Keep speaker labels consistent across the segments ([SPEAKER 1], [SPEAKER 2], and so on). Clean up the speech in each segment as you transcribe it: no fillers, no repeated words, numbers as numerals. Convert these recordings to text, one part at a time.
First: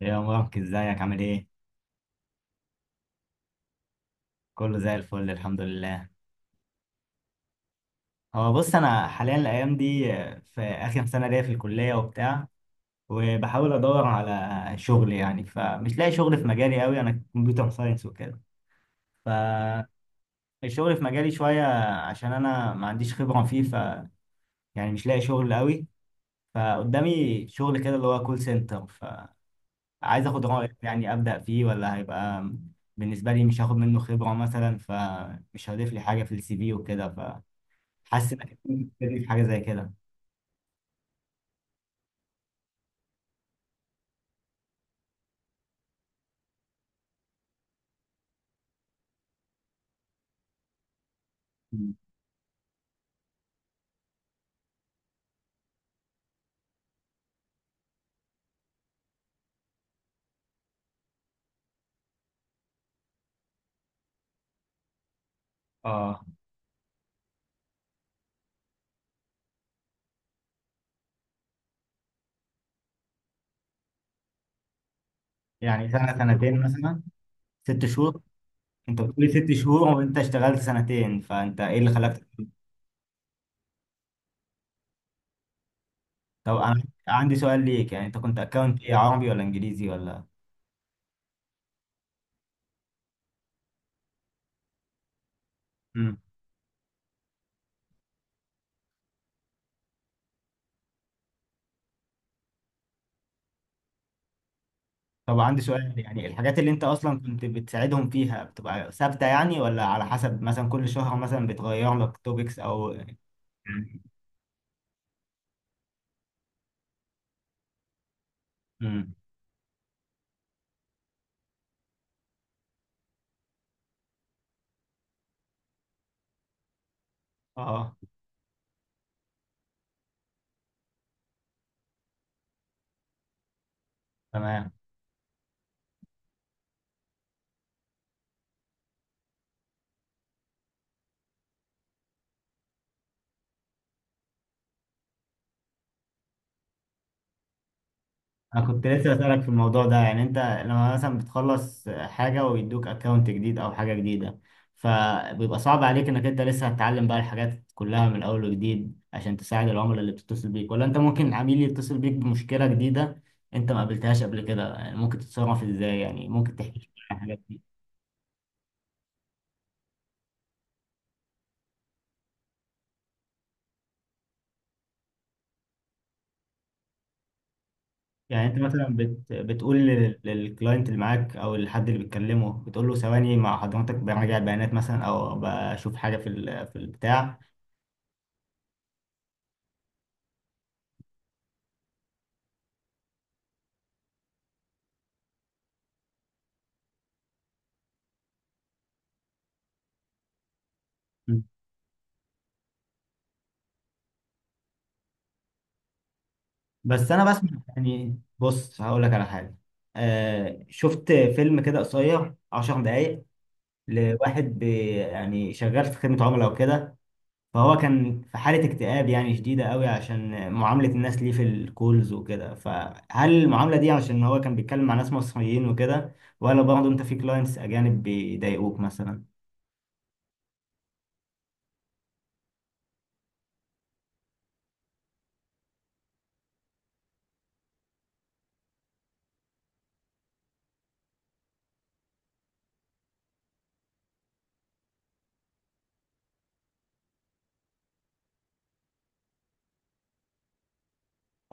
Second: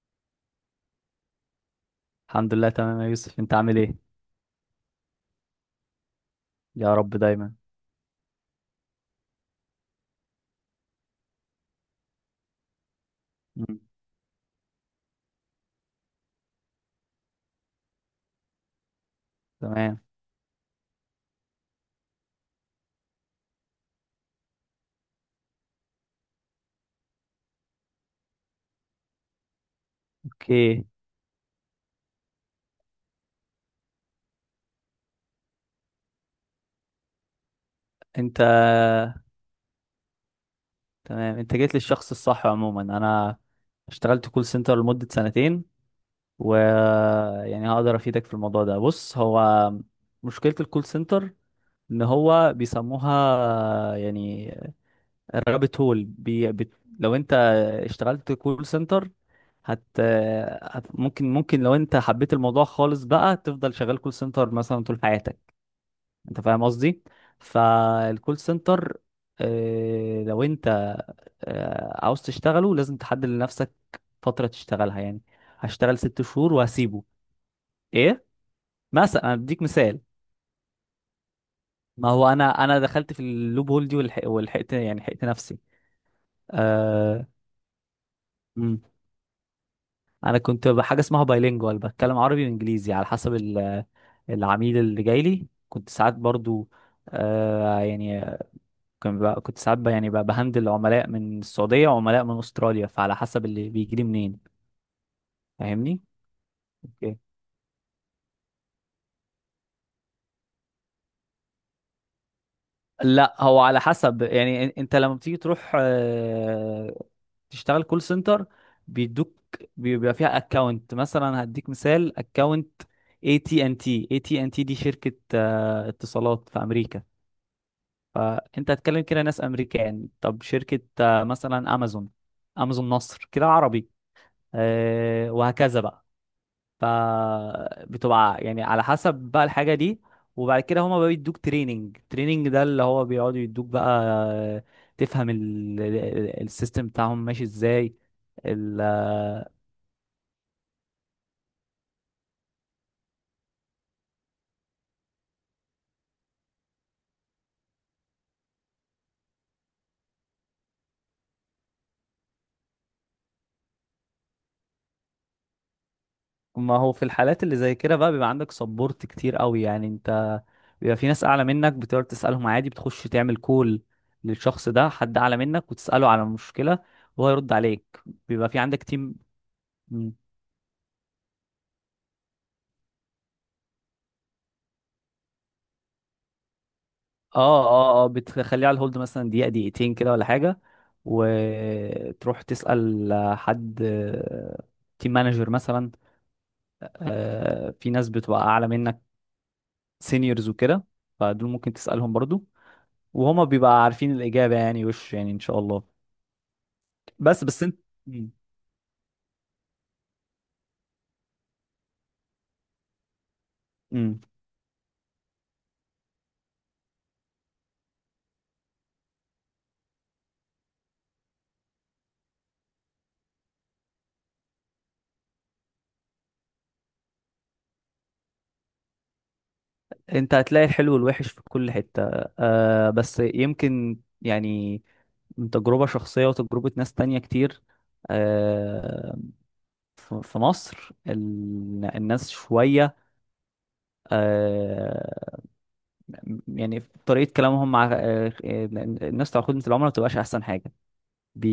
[SPEAKER 1] يا مبارك ازيك عامل ايه؟
[SPEAKER 2] الحمد لله تمام يا يوسف انت عامل ايه
[SPEAKER 1] كله زي الفل الحمد لله.
[SPEAKER 2] يا رب دايما
[SPEAKER 1] هو بص انا حاليا الايام دي في اخر سنة ليا في الكلية وبتاع، وبحاول
[SPEAKER 2] مم.
[SPEAKER 1] ادور على شغل، يعني فمش لاقي شغل في مجالي قوي، انا كمبيوتر ساينس وكده. فالشغل
[SPEAKER 2] تمام
[SPEAKER 1] في مجالي شوية عشان انا ما عنديش خبرة فيه، ف يعني مش لاقي شغل قوي. فقدامي شغل كده اللي هو كول سنتر، فعايز اخد رأيك،
[SPEAKER 2] اوكي
[SPEAKER 1] يعني ابدأ فيه ولا هيبقى بالنسبة لي مش هاخد منه خبرة مثلا، فمش هضيف لي حاجة في السي في وكده. حاسس
[SPEAKER 2] انت
[SPEAKER 1] انك بتبتدي في حاجه زي كده.
[SPEAKER 2] تمام، انت جيت للشخص الصح. عموما انا اشتغلت كول سنتر لمدة سنتين و هقدر افيدك في الموضوع ده. بص، هو مشكلة الكول سنتر
[SPEAKER 1] مم.
[SPEAKER 2] ان هو بيسموها يعني الرابت هول. لو انت اشتغلت كول سنتر هت... هت ممكن، لو انت حبيت الموضوع خالص بقى تفضل شغال كول سنتر مثلا طول حياتك.
[SPEAKER 1] اه،
[SPEAKER 2] انت فاهم قصدي؟ فالكول سنتر، لو انت عاوز تشتغله لازم تحدد لنفسك فترة تشتغلها. يعني
[SPEAKER 1] يعني
[SPEAKER 2] هشتغل
[SPEAKER 1] سنه
[SPEAKER 2] 6 شهور
[SPEAKER 1] سنتين مثلا؟
[SPEAKER 2] وهسيبه.
[SPEAKER 1] ست شهور؟
[SPEAKER 2] ايه،
[SPEAKER 1] انت
[SPEAKER 2] مثلا
[SPEAKER 1] بتقولي
[SPEAKER 2] انا
[SPEAKER 1] ست
[SPEAKER 2] بديك
[SPEAKER 1] شهور
[SPEAKER 2] مثال.
[SPEAKER 1] وانت اشتغلت سنتين، فانت ايه اللي
[SPEAKER 2] ما
[SPEAKER 1] خلاك؟
[SPEAKER 2] هو انا دخلت في اللوب هول دي، والحق والحقت، يعني حقت نفسي.
[SPEAKER 1] طب انا
[SPEAKER 2] آه.
[SPEAKER 1] عندي سؤال ليك، يعني انت كنت اكونت
[SPEAKER 2] مم.
[SPEAKER 1] ايه، عربي ولا انجليزي ولا؟
[SPEAKER 2] انا كنت بحاجة اسمها بايلينجوال، بتكلم عربي وانجليزي على حسب العميل اللي جاي لي. كنت ساعات
[SPEAKER 1] مم.
[SPEAKER 2] برضو، يعني كان بقى كنت ساعات بقى، يعني بقى بهندل عملاء من السعودية وعملاء من أستراليا، فعلى حسب اللي بيجي لي منين.
[SPEAKER 1] طب عندي سؤال،
[SPEAKER 2] فاهمني؟
[SPEAKER 1] يعني الحاجات اللي انت
[SPEAKER 2] اوكي.
[SPEAKER 1] اصلا كنت بتساعدهم فيها بتبقى ثابته يعني، ولا على حسب مثلا كل شهر مثلا بتغير لك توبكس او يعني؟
[SPEAKER 2] لا، هو على حسب. يعني انت لما بتيجي تروح تشتغل كول سنتر
[SPEAKER 1] امم.
[SPEAKER 2] بيدوك، بيبقى فيها اكونت. مثلا هديك مثال: اكونت اي تي ان تي. اي تي ان تي دي شركة اتصالات في امريكا،
[SPEAKER 1] اه
[SPEAKER 2] فانت هتكلم كده ناس امريكان. طب شركة مثلا امازون، امازون مصر كده عربي،
[SPEAKER 1] تمام.
[SPEAKER 2] وهكذا بقى. فبتبقى يعني على حسب بقى الحاجة دي. وبعد كده هما بقى بيدوك تريننج. تريننج ده اللي هو بيقعدوا يدوك بقى تفهم السيستم بتاعهم ماشي ازاي.
[SPEAKER 1] انا
[SPEAKER 2] ال-
[SPEAKER 1] كنت لسه بسألك في الموضوع ده، يعني انت لما مثلا بتخلص حاجة ويدوك اكونت جديد او حاجة جديدة، فبيبقى صعب عليك انك انت لسه هتتعلم بقى الحاجات كلها من اول وجديد، عشان تساعد العملاء اللي بتتصل بيك؟ ولا انت ممكن عميل يتصل بيك بمشكلة جديدة انت ما قابلتهاش قبل كده، يعني ممكن تتصرف ازاي؟ يعني ممكن
[SPEAKER 2] ما
[SPEAKER 1] تحكي لي
[SPEAKER 2] هو في
[SPEAKER 1] عن الحاجات
[SPEAKER 2] الحالات اللي
[SPEAKER 1] دي؟
[SPEAKER 2] زي كده بقى بيبقى عندك سبورت كتير قوي. يعني انت بيبقى في ناس اعلى منك بتقدر تسألهم عادي. بتخش تعمل كول للشخص ده، حد اعلى منك، وتسأله على المشكلة وهو يرد عليك.
[SPEAKER 1] يعني
[SPEAKER 2] بيبقى
[SPEAKER 1] انت
[SPEAKER 2] في عندك
[SPEAKER 1] مثلا
[SPEAKER 2] تيم.
[SPEAKER 1] بتقول للكلاينت اللي معاك او الحد اللي بتكلمه، بتقول له ثواني مع حضرتك براجع بيانات مثلا، او بشوف حاجة في ال... في البتاع؟
[SPEAKER 2] اه اه اه، بتخليه على الهولد مثلا دقيقة دقيقتين كده ولا حاجة، وتروح تسأل حد، تيم مانجر مثلا. في ناس بتبقى أعلى منك، سينيورز وكده، فدول ممكن تسألهم برضو، وهما بيبقى عارفين الإجابة. يعني وش يعني إن شاء الله.
[SPEAKER 1] بس انا
[SPEAKER 2] بس
[SPEAKER 1] بسمع،
[SPEAKER 2] بس انت.
[SPEAKER 1] يعني
[SPEAKER 2] مم.
[SPEAKER 1] بص هقول لك على حاجه. آه شفت فيلم كده قصير 10 دقايق
[SPEAKER 2] مم.
[SPEAKER 1] لواحد بي، يعني شغال في خدمه عملاء وكده. فهو كان في حاله اكتئاب يعني شديده قوي عشان معامله الناس ليه في الكولز وكده. فهل المعامله دي عشان هو كان بيتكلم مع ناس مصريين وكده، ولا برضه انت في كلاينتس اجانب بيضايقوك مثلا؟
[SPEAKER 2] انت هتلاقي الحلو والوحش في كل حتة. آه، بس يمكن يعني من تجربة شخصية وتجربة ناس تانية كتير. آه، في مصر الناس شوية، آه، يعني طريقة كلامهم مع الناس بتاع خدمة العملاء ما بتبقاش أحسن حاجة.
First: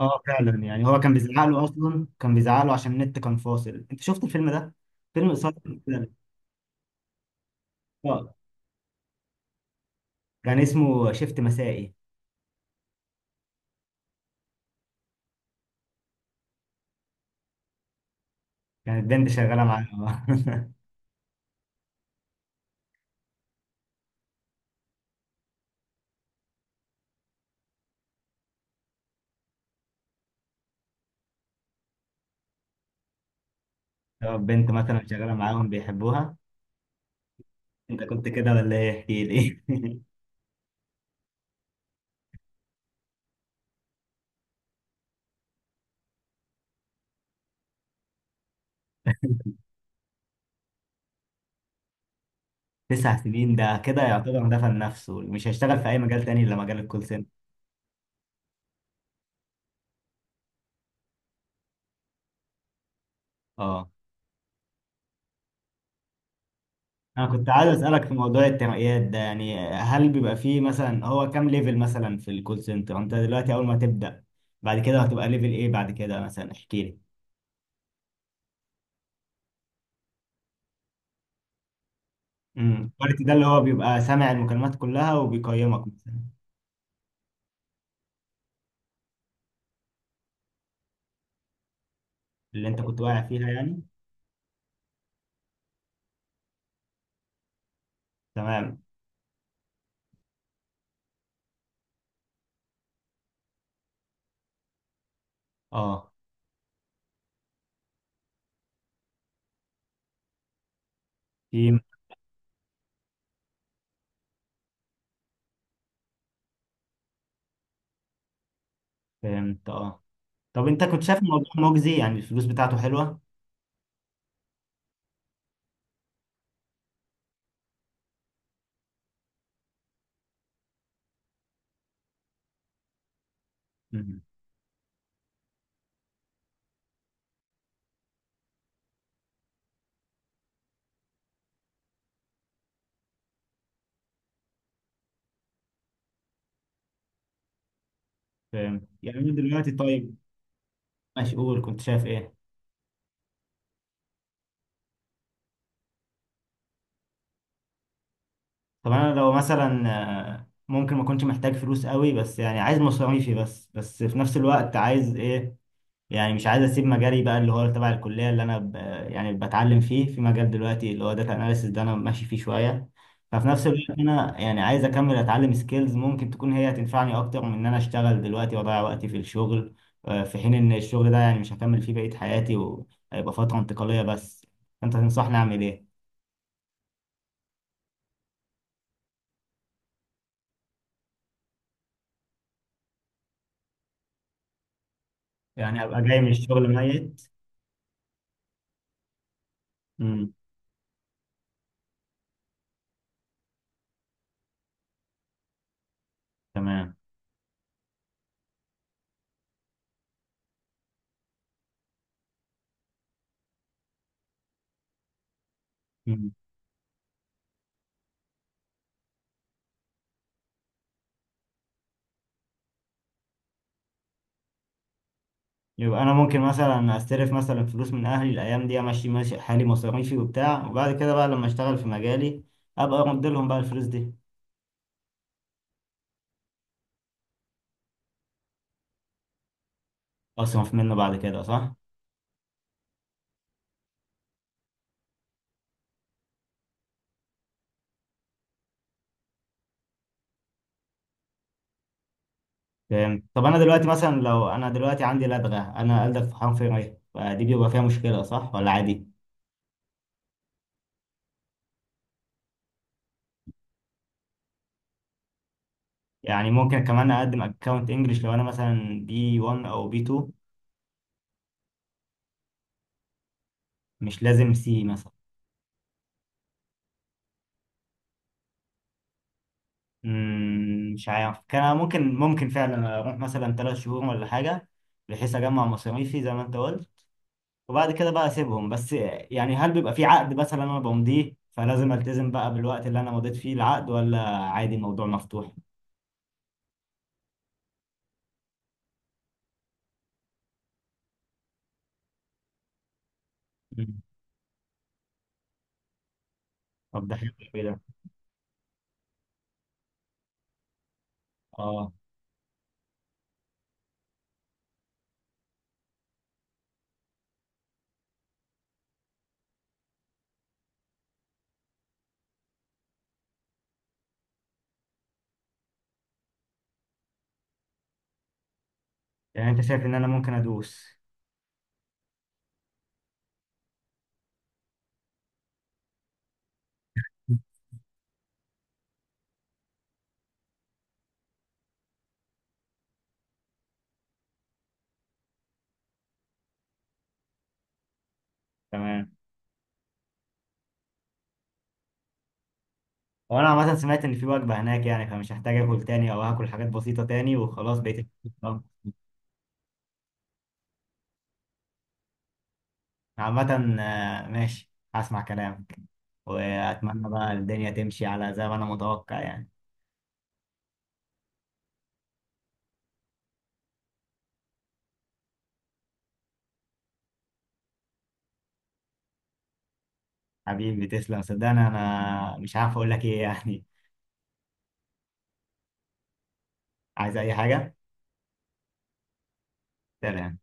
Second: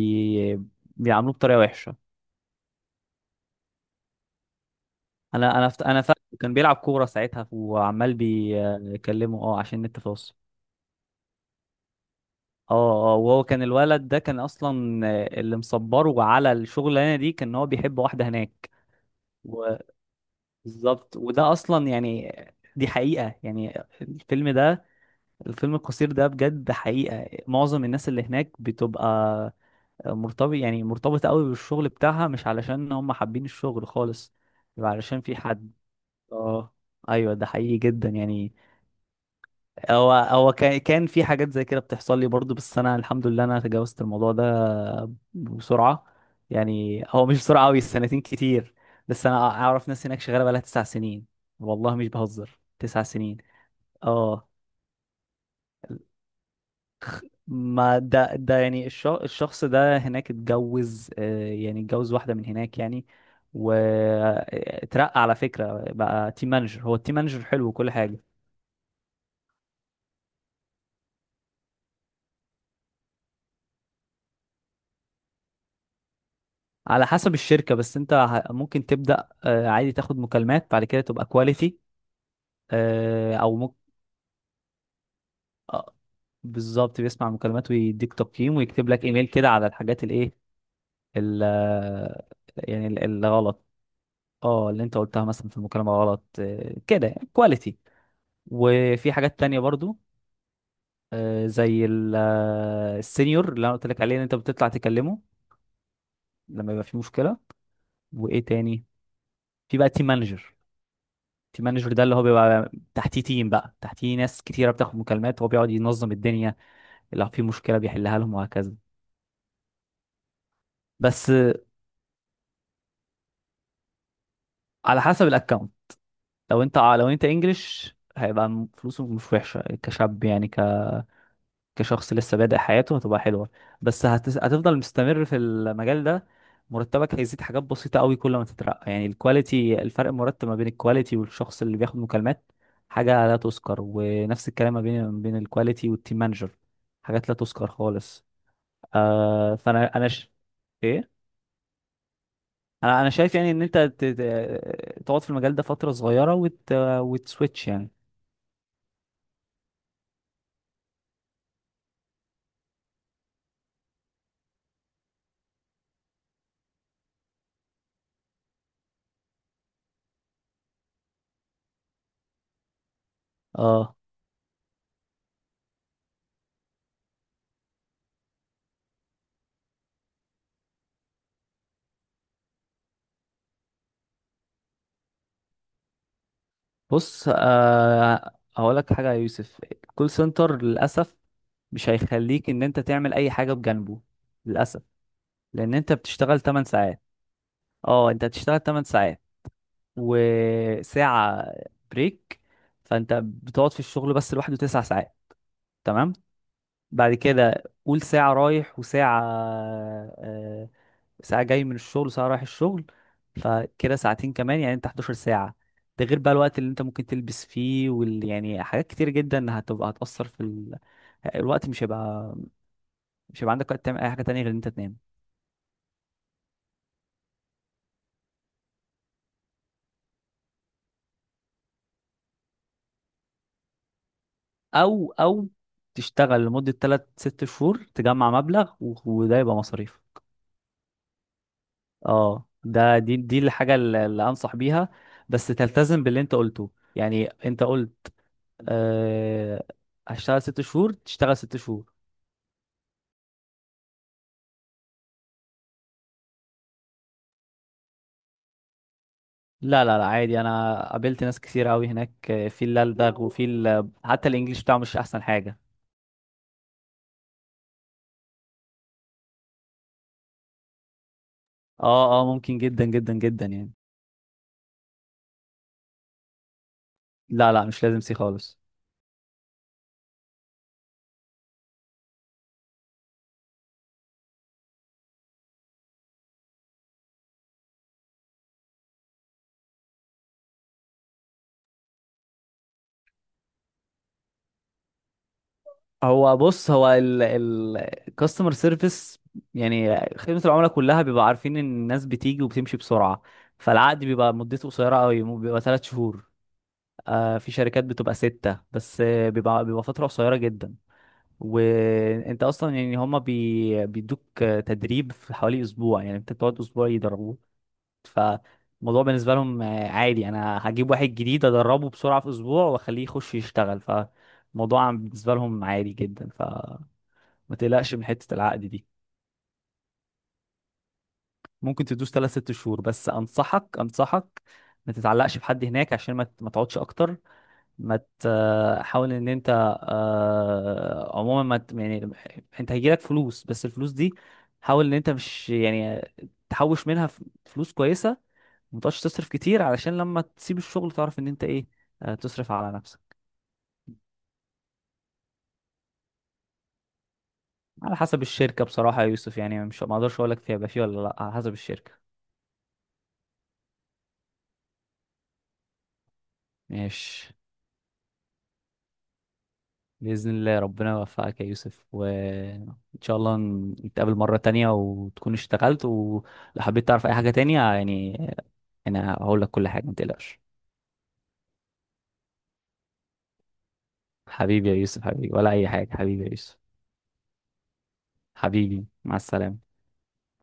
[SPEAKER 1] اه فعلا، يعني هو كان
[SPEAKER 2] بيعاملوه
[SPEAKER 1] بيزعق
[SPEAKER 2] بطريقة
[SPEAKER 1] له، اصلا
[SPEAKER 2] وحشة.
[SPEAKER 1] كان بيزعق له عشان النت كان فاصل. انت شفت الفيلم ده؟ فيلم قصير،
[SPEAKER 2] أنا فاكر كان بيلعب كورة ساعتها وعمال بيكلمه، أه، عشان النت فاصل.
[SPEAKER 1] كان اسمه شيفت مسائي.
[SPEAKER 2] اه اه، وهو كان الولد ده كان اصلا اللي مصبره على الشغلانه دي كان هو بيحب واحده هناك.
[SPEAKER 1] كانت بنت شغالة معاهم
[SPEAKER 2] وبالظبط، وده اصلا يعني دي حقيقه. يعني الفيلم ده، الفيلم القصير ده بجد حقيقة. معظم الناس اللي هناك بتبقى مرتبط، يعني مرتبطة قوي بالشغل بتاعها، مش علشان هم حابين الشغل خالص،
[SPEAKER 1] طب بنت
[SPEAKER 2] بيبقى
[SPEAKER 1] مثلا
[SPEAKER 2] علشان
[SPEAKER 1] شغالة
[SPEAKER 2] في
[SPEAKER 1] معاهم
[SPEAKER 2] حد.
[SPEAKER 1] بيحبوها؟
[SPEAKER 2] اه، ايوه، ده حقيقي
[SPEAKER 1] انت
[SPEAKER 2] جدا
[SPEAKER 1] كنت كده
[SPEAKER 2] يعني.
[SPEAKER 1] ولا ايه، احكي لي
[SPEAKER 2] هو هو كان كان في حاجات زي كده بتحصل لي برضو، بس انا الحمد لله انا تجاوزت الموضوع ده بسرعة. يعني هو مش بسرعة قوي، سنتين كتير، بس انا اعرف ناس هناك شغالة بقالها 9 سنين. والله مش بهزر، تسع
[SPEAKER 1] تسع
[SPEAKER 2] سنين
[SPEAKER 1] سنين ده كده
[SPEAKER 2] اه،
[SPEAKER 1] يعتبر دفن نفسه، مش هيشتغل في اي مجال تاني الا مجال الكول سنتر.
[SPEAKER 2] ما ده يعني الشخص ده هناك اتجوز، يعني اتجوز واحدة من هناك يعني.
[SPEAKER 1] اه.
[SPEAKER 2] واترقى على فكرة بقى تيم مانجر، هو التيم
[SPEAKER 1] انا
[SPEAKER 2] مانجر
[SPEAKER 1] كنت
[SPEAKER 2] حلو
[SPEAKER 1] عايز
[SPEAKER 2] وكل
[SPEAKER 1] اسالك في
[SPEAKER 2] حاجة.
[SPEAKER 1] موضوع الترقيات ده، يعني هل بيبقى فيه مثلا، هو كام ليفل مثلا في الكول سنتر؟ انت دلوقتي اول ما تبدا، بعد كده هتبقى ليفل ايه بعد كده مثلا، احكي لي.
[SPEAKER 2] على حسب الشركة، بس انت ممكن تبدأ عادي تاخد مكالمات، بعد كده تبقى كواليتي.
[SPEAKER 1] امم، الكواليتي ده اللي
[SPEAKER 2] او
[SPEAKER 1] هو
[SPEAKER 2] ممكن.
[SPEAKER 1] بيبقى سامع المكالمات كلها وبيقيمك مثلا؟
[SPEAKER 2] بالظبط، بيسمع المكالمات ويديك تقييم ويكتب لك ايميل كده على الحاجات الايه، ال- آه،
[SPEAKER 1] اللي انت
[SPEAKER 2] يعني
[SPEAKER 1] كنت واقع فيها
[SPEAKER 2] الغلط.
[SPEAKER 1] يعني.
[SPEAKER 2] اه، اللي انت قلتها مثلا في المكالمة غلط، كده كواليتي.
[SPEAKER 1] تمام.
[SPEAKER 2] وفي حاجات تانية برضو زي السينيور اللي انا قلت لك عليه ان انت بتطلع تكلمه
[SPEAKER 1] اه.
[SPEAKER 2] لما يبقى في مشكلة. وايه تاني؟ في بقى تيم مانجر. تيم
[SPEAKER 1] تيم.
[SPEAKER 2] مانجر ده اللي هو بيبقى تحتيه تيم، بقى تحتيه ناس كتيرة بتاخد مكالمات، هو بيقعد ينظم الدنيا، لو في مشكلة بيحلها لهم وهكذا.
[SPEAKER 1] فهمت، اه. طب انت كنت شايف
[SPEAKER 2] بس
[SPEAKER 1] الموضوع مجزي، يعني الفلوس بتاعته حلوه؟
[SPEAKER 2] على حسب الاكونت. لو انت انجلش، هيبقى فلوسه مش وحشة كشاب، يعني كشخص لسه بادئ حياته، هتبقى حلوة. بس
[SPEAKER 1] مم.
[SPEAKER 2] هتفضل مستمر في المجال ده، مرتبك هيزيد حاجات بسيطة قوي كل ما تترقى. يعني الكواليتي، الفرق المرتب ما بين الكواليتي والشخص اللي بياخد مكالمات حاجة لا تذكر، ونفس الكلام ما بين الكواليتي والتيم مانجر، حاجات لا تذكر خالص.
[SPEAKER 1] فهمت. يعني انا
[SPEAKER 2] آه
[SPEAKER 1] دلوقتي
[SPEAKER 2] فانا انا
[SPEAKER 1] طيب،
[SPEAKER 2] ش... ايه
[SPEAKER 1] ماشي، قول كنت شايف ايه.
[SPEAKER 2] انا شايف يعني ان انت تقعد في المجال ده فترة صغيرة وتسويتش يعني.
[SPEAKER 1] طب انا لو مثلا آه، ممكن ما كنتش محتاج فلوس قوي، بس يعني عايز مصاريفي بس، في نفس الوقت عايز ايه، يعني مش عايز اسيب مجالي بقى اللي هو تبع الكليه اللي يعني بتعلم فيه، في مجال دلوقتي اللي هو داتا اناليسيس ده انا ماشي فيه شويه. ففي نفس الوقت
[SPEAKER 2] اه،
[SPEAKER 1] انا يعني عايز اكمل اتعلم سكيلز ممكن تكون هي هتنفعني اكتر من ان انا اشتغل دلوقتي واضيع وقتي في الشغل، آه، في حين ان الشغل ده يعني مش هكمل فيه بقيه حياتي، وهيبقى فتره انتقاليه بس. انت تنصحني اعمل ايه؟
[SPEAKER 2] بص، هقول لك حاجة يا يوسف. الكول سنتر للأسف مش هيخليك ان انت تعمل اي حاجه بجانبه. للاسف، لان
[SPEAKER 1] يعني
[SPEAKER 2] انت
[SPEAKER 1] ابقى جاي من
[SPEAKER 2] بتشتغل 8
[SPEAKER 1] الشغل
[SPEAKER 2] ساعات.
[SPEAKER 1] ميت؟
[SPEAKER 2] اه، انت هتشتغل 8 ساعات
[SPEAKER 1] امم.
[SPEAKER 2] وساعه بريك، فانت بتقعد في الشغل بس لوحده 9 ساعات. تمام،
[SPEAKER 1] تمام.
[SPEAKER 2] بعد كده قول ساعه رايح وساعه، آه، ساعه جاي من الشغل وساعه رايح الشغل، فكده ساعتين كمان. يعني انت 11 ساعه. ده غير بقى الوقت اللي انت ممكن تلبس فيه، يعني حاجات كتير جدا هتبقى هتأثر في الوقت. مش هيبقى، مش هيبقى عندك وقت تعمل اي حاجه تانية غير ان انت تنام.
[SPEAKER 1] يبقى انا ممكن مثلا استلف مثلا فلوس من اهلي الايام دي، امشي ماشي حالي مصاريفي وبتاع، وبعد كده بقى لما اشتغل في مجالي ابقى ارد لهم بقى الفلوس دي.
[SPEAKER 2] او تشتغل لمدة 3 6 شهور، تجمع مبلغ و- وده يبقى مصاريف.
[SPEAKER 1] اصرف منه بعد كده، صح؟
[SPEAKER 2] اه، ده، دي الحاجة اللي انصح بيها. بس تلتزم باللي انت قلته. يعني انت قلت، أه هشتغل 6 شهور، تشتغل 6 شهور.
[SPEAKER 1] فهمت. طب انا دلوقتي مثلا، لو انا دلوقتي عندي لدغه، انا ألدغ في حرف ر، فدي بيبقى فيها مشكله صح ولا عادي؟
[SPEAKER 2] لا لا لا، عادي. انا قابلت ناس كتير قوي هناك، في اللي ألدغ وفي حتى الانجليش بتاعه مش احسن حاجة.
[SPEAKER 1] يعني ممكن كمان اقدم اكونت انجلش لو انا مثلا بي 1 او بي 2؟
[SPEAKER 2] اه اه، ممكن جدا جدا جدا يعني.
[SPEAKER 1] مش لازم سي مثلا؟
[SPEAKER 2] لا لا، مش لازم سي خالص.
[SPEAKER 1] مم، مش عارف، كان ممكن، ممكن فعلا اروح مثلا 3 شهور ولا حاجه، بحيث اجمع مصاريفي زي ما انت قلت، وبعد كده بقى اسيبهم. بس يعني هل بيبقى في عقد مثلا انا بمضيه، فلازم التزم بقى بالوقت اللي انا مضيت فيه العقد، ولا عادي الموضوع مفتوح؟
[SPEAKER 2] هو بص، هو الكاستمر سيرفيس، يعني خدمة العملاء كلها، بيبقى عارفين ان الناس بتيجي وبتمشي بسرعة، فالعقد
[SPEAKER 1] مم.
[SPEAKER 2] بيبقى مدته قصيرة قوي. بيبقى 3 شهور.
[SPEAKER 1] طب ده حلو
[SPEAKER 2] آه، في
[SPEAKER 1] أوي ده.
[SPEAKER 2] شركات بتبقى ستة بس، بيبقى فترة قصيرة جدا.
[SPEAKER 1] اه.
[SPEAKER 2] وانت اصلا يعني هما بيدوك تدريب في حوالي اسبوع. يعني انت بتقعد اسبوع يدربوك. فالموضوع بالنسبة لهم عادي. انا هجيب واحد جديد ادربه بسرعة في اسبوع واخليه يخش يشتغل. ف الموضوع بالنسبة لهم عادي جدا، ف ما تقلقش من حتة العقد دي.
[SPEAKER 1] يعني انت شايف ان انا ممكن ادوس؟
[SPEAKER 2] ممكن تدوس 3 6 شهور، بس أنصحك، ما تتعلقش بحد هناك عشان ما تقعدش أكتر. ما ت- حاول إن أنت، عموما ما ت- يعني أنت هيجيلك فلوس، بس الفلوس دي حاول إن أنت مش يعني تحوش منها فلوس كويسة. ما تقعدش
[SPEAKER 1] تمام.
[SPEAKER 2] تصرف كتير علشان لما تسيب الشغل تعرف إن أنت إيه، تصرف على نفسك.
[SPEAKER 1] هو انا عامه سمعت ان في وجبه هناك، يعني فمش هحتاج اكل تاني، او هاكل حاجات بسيطه تاني وخلاص
[SPEAKER 2] على
[SPEAKER 1] بقيت.
[SPEAKER 2] حسب
[SPEAKER 1] آه.
[SPEAKER 2] الشركة بصراحة يا يوسف. يعني مش، ما أقدرش أقول لك فيها يبقى فيه ولا لأ، على حسب الشركة.
[SPEAKER 1] عامه آه، ماشي هسمع كلامك، واتمنى
[SPEAKER 2] ماشي،
[SPEAKER 1] بقى الدنيا تمشي على زي ما انا متوقع يعني.
[SPEAKER 2] بإذن الله ربنا يوفقك يا يوسف، وإن شاء الله نتقابل مرة تانية وتكون اشتغلت. ولو حبيت تعرف أي حاجة تانية يعني، أنا هقول لك كل حاجة، ما تقلقش.
[SPEAKER 1] حبيبي تسلم، صدقني انا مش عارف اقول لك ايه يعني.
[SPEAKER 2] حبيبي يا يوسف، حبيبي ولا أي حاجة، حبيبي يا يوسف،
[SPEAKER 1] عايز اي حاجه؟
[SPEAKER 2] حبيبي مع السلامة.
[SPEAKER 1] سلام.